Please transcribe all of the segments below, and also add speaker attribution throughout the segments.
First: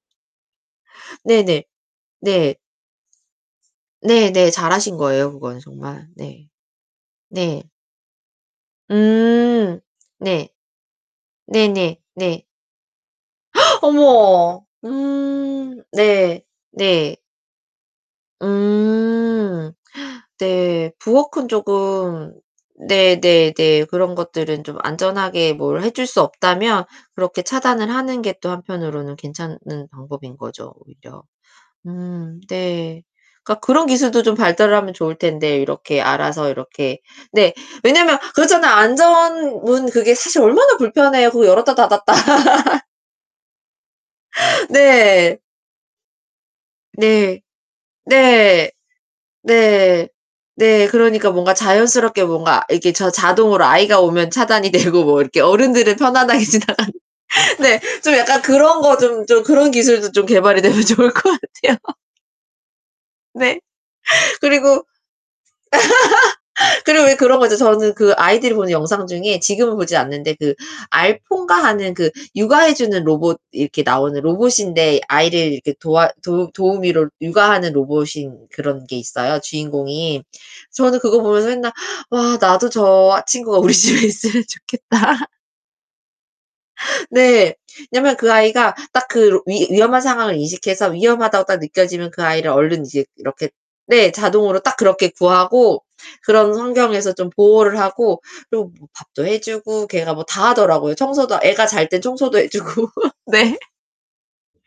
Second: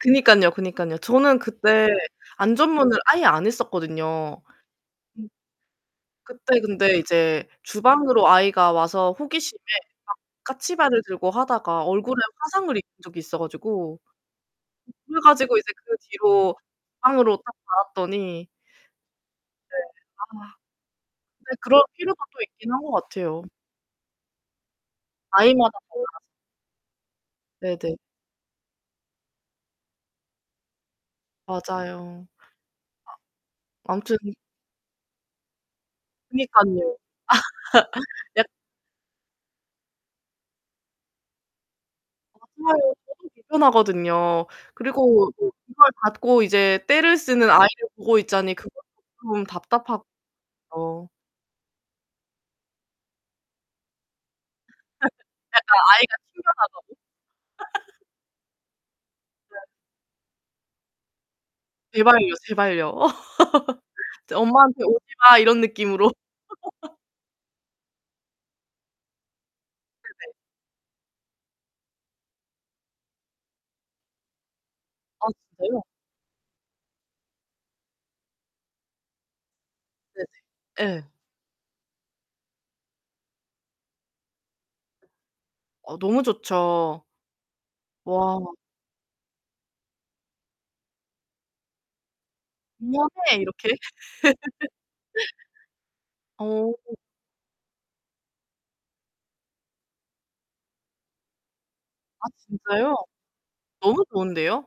Speaker 1: 그니깐요, 그니깐요. 저는
Speaker 2: 네네.
Speaker 1: 그때
Speaker 2: 네.
Speaker 1: 안전문을 아예 안 했었거든요.
Speaker 2: 네네. 잘하신
Speaker 1: 음.
Speaker 2: 거예요, 그건 정말. 네.
Speaker 1: 그때 근데 이제
Speaker 2: 네.
Speaker 1: 주방으로 아이가 와서 호기심에
Speaker 2: 음.
Speaker 1: 막
Speaker 2: 네.
Speaker 1: 까치발을 들고 하다가
Speaker 2: 네네
Speaker 1: 얼굴에
Speaker 2: 네.
Speaker 1: 화상을 입은 적이 있어 가지고
Speaker 2: 어머.
Speaker 1: ...그래 가지고 이제
Speaker 2: 음.
Speaker 1: 그
Speaker 2: 네.
Speaker 1: 뒤로
Speaker 2: 네.
Speaker 1: 창으로 딱 달았더니
Speaker 2: 음.
Speaker 1: 네. 아.
Speaker 2: 네. 부엌은
Speaker 1: 네. 그럴 필요가
Speaker 2: 조금
Speaker 1: 또 있긴 한 것
Speaker 2: 네
Speaker 1: 같아요.
Speaker 2: 네 네. 그런 것들은 좀 안전하게
Speaker 1: 아이마다
Speaker 2: 뭘 해 줄
Speaker 1: 달라
Speaker 2: 수 없다면 그렇게 차단을
Speaker 1: 네네.
Speaker 2: 하는 게 또 한편으로는 괜찮은 방법인 거죠, 오히려.
Speaker 1: 맞아요.
Speaker 2: 음 네. 그러니까 그런
Speaker 1: 아무튼
Speaker 2: 기술도 좀 발달하면 좋을 텐데 이렇게 알아서
Speaker 1: 그니깐요.
Speaker 2: 이렇게 네. 왜냐하면
Speaker 1: 약
Speaker 2: 그렇잖아요. 안전문 그게 사실 얼마나 불편해요. 그 열었다 닫았다.
Speaker 1: 맞아요. 쪼금 불편하거든요. 그리고
Speaker 2: 네.
Speaker 1: 그 이걸 닫고 이제 떼를
Speaker 2: 네.
Speaker 1: 쓰는 아이를 보고 있자니
Speaker 2: 네.
Speaker 1: 그것도 좀
Speaker 2: 네.
Speaker 1: 답답하고요.
Speaker 2: 네 그러니까 뭔가 자연스럽게 뭔가 이렇게 저 자동으로 아이가 오면 차단이 되고 뭐 이렇게
Speaker 1: 약간
Speaker 2: 어른들은
Speaker 1: 아이가 튕겨
Speaker 2: 편안하게
Speaker 1: 나가고.
Speaker 2: 지나가는 네 좀 약간 그런 거 좀 좀
Speaker 1: [unintelligible]
Speaker 2: 그런 기술도 좀 개발이 되면 좋을 것 같아요.
Speaker 1: 제발요, 제발요.
Speaker 2: 네.
Speaker 1: 저 '엄마한테
Speaker 2: 그리고
Speaker 1: 오지마.' 이런 느낌으로.
Speaker 2: 그리고 왜 그런 거죠. 저는 그 아이들이 보는 영상 중에 지금은 보지
Speaker 1: 네
Speaker 2: 않는데
Speaker 1: 네.
Speaker 2: 그 알포인가 하는 그 육아 해 주는 로봇 이렇게 나오는 로봇인데
Speaker 1: 아
Speaker 2: 아이를 이렇게
Speaker 1: 진짜요?
Speaker 2: 도와 도 도우미로 육아하는 로봇인 그런 게 있어요, 주인공이.
Speaker 1: 네네.
Speaker 2: 저는
Speaker 1: 예.
Speaker 2: 그거 보면서 맨날 '와 나도 저 친구가 우리 집에 있으면 좋겠다.'
Speaker 1: 어 너무 좋죠.
Speaker 2: 네. 왜냐면 그
Speaker 1: 와.
Speaker 2: 아이가 딱 그 위 위험한 상황을 인식해서 위험하다고 딱 느껴지면 그 아이를 얼른 이제
Speaker 1: "위험해!"
Speaker 2: 이렇게
Speaker 1: 이렇게.
Speaker 2: 네. 자동으로 딱 그렇게 구하고 그런
Speaker 1: 어.
Speaker 2: 환경에서 좀 보호를 하고 그리고 뭐 밥도 해 주고 걔가 뭐 다 하더라고요. 청소도 애가 잘 때는
Speaker 1: 아
Speaker 2: 청소도 해 주고.
Speaker 1: 진짜요?
Speaker 2: 네.
Speaker 1: 너무 좋은데요?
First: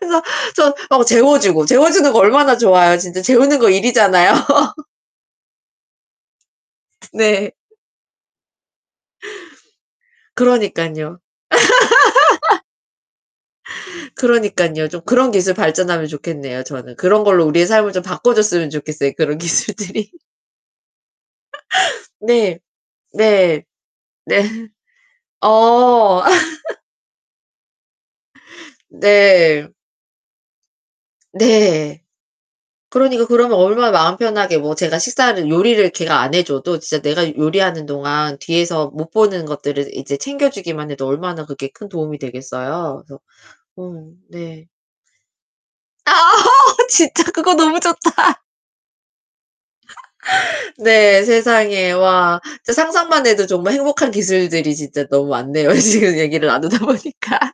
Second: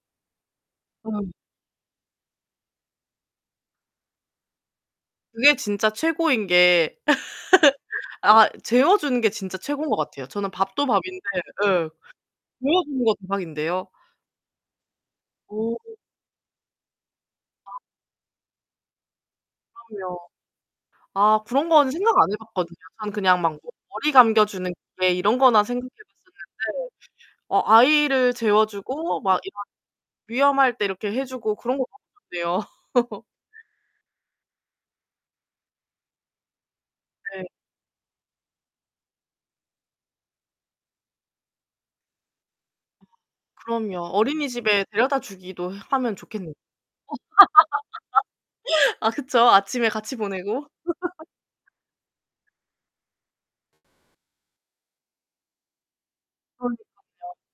Speaker 2: 그래서 저 어
Speaker 1: 음.
Speaker 2: 재워 주고. 재워 주는 거 얼마나 좋아요. 진짜 재우는 거 일이잖아요.
Speaker 1: 그게 진짜 최고인 게
Speaker 2: 네.
Speaker 1: 아 재워 주는 게 진짜 최고인 것 같아요. 저는 밥도
Speaker 2: 그러니깐요.
Speaker 1: 밥인데 예. 재워 주는 거 대박인데요.
Speaker 2: 그러니깐요. 좀 그런 기술
Speaker 1: 어.
Speaker 2: 발전하면 좋겠네요, 저는. 그런 걸로 우리의
Speaker 1: 아.
Speaker 2: 삶을 좀 바꿔줬으면 좋겠어요. 그런 기술들이.
Speaker 1: 그럼요. 아 그런 거는 생각 안 해
Speaker 2: 네.
Speaker 1: 봤거든요. 앙 그냥 막
Speaker 2: 네.
Speaker 1: 머리
Speaker 2: 네.
Speaker 1: 감겨 주는 기계 이런 거나 생각해
Speaker 2: 어.
Speaker 1: 봤었는데 어 아이를 재워 주고 막 이런
Speaker 2: 네.
Speaker 1: 위험할 때 이렇게 해 주고 그런 거
Speaker 2: 네.
Speaker 1: 좋겠네요.
Speaker 2: 그러니까 그러면 얼마나 마음 편하게 뭐 제가 식사를 요리를 걔가 안 해 줘도 진짜 내가
Speaker 1: 예.
Speaker 2: 요리하는 동안 뒤에서 못 보는 것들을 이제 챙겨주기만 해도 얼마나 그게 큰 도움이 되겠어요. 그래서
Speaker 1: 그럼요.
Speaker 2: 음 네.
Speaker 1: 어린이집에 데려다 주기도
Speaker 2: 아
Speaker 1: 하면 좋겠네요.
Speaker 2: 진짜 그거 너무 좋다.
Speaker 1: 아 그쵸. 아침에 같이 보내고.
Speaker 2: 네. 세상에 와. 진짜 상상만 해도 정말 행복한 기술들이 진짜 너무 많네요. 지금 얘기를
Speaker 1: 그러니깐요.
Speaker 2: 나누다 보니까.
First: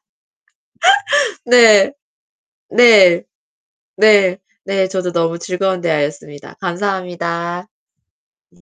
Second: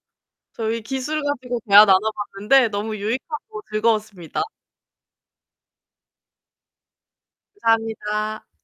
Speaker 1: 저희 기술 가지고 대화
Speaker 2: 네.
Speaker 1: 나눠 봤는데 너무
Speaker 2: 네.
Speaker 1: 유익하고
Speaker 2: 네.
Speaker 1: 즐거웠습니다.
Speaker 2: 네 저도 너무 즐거운 대화였습니다. 감사합니다.
Speaker 1: 감사합니다.
Speaker 2: 네.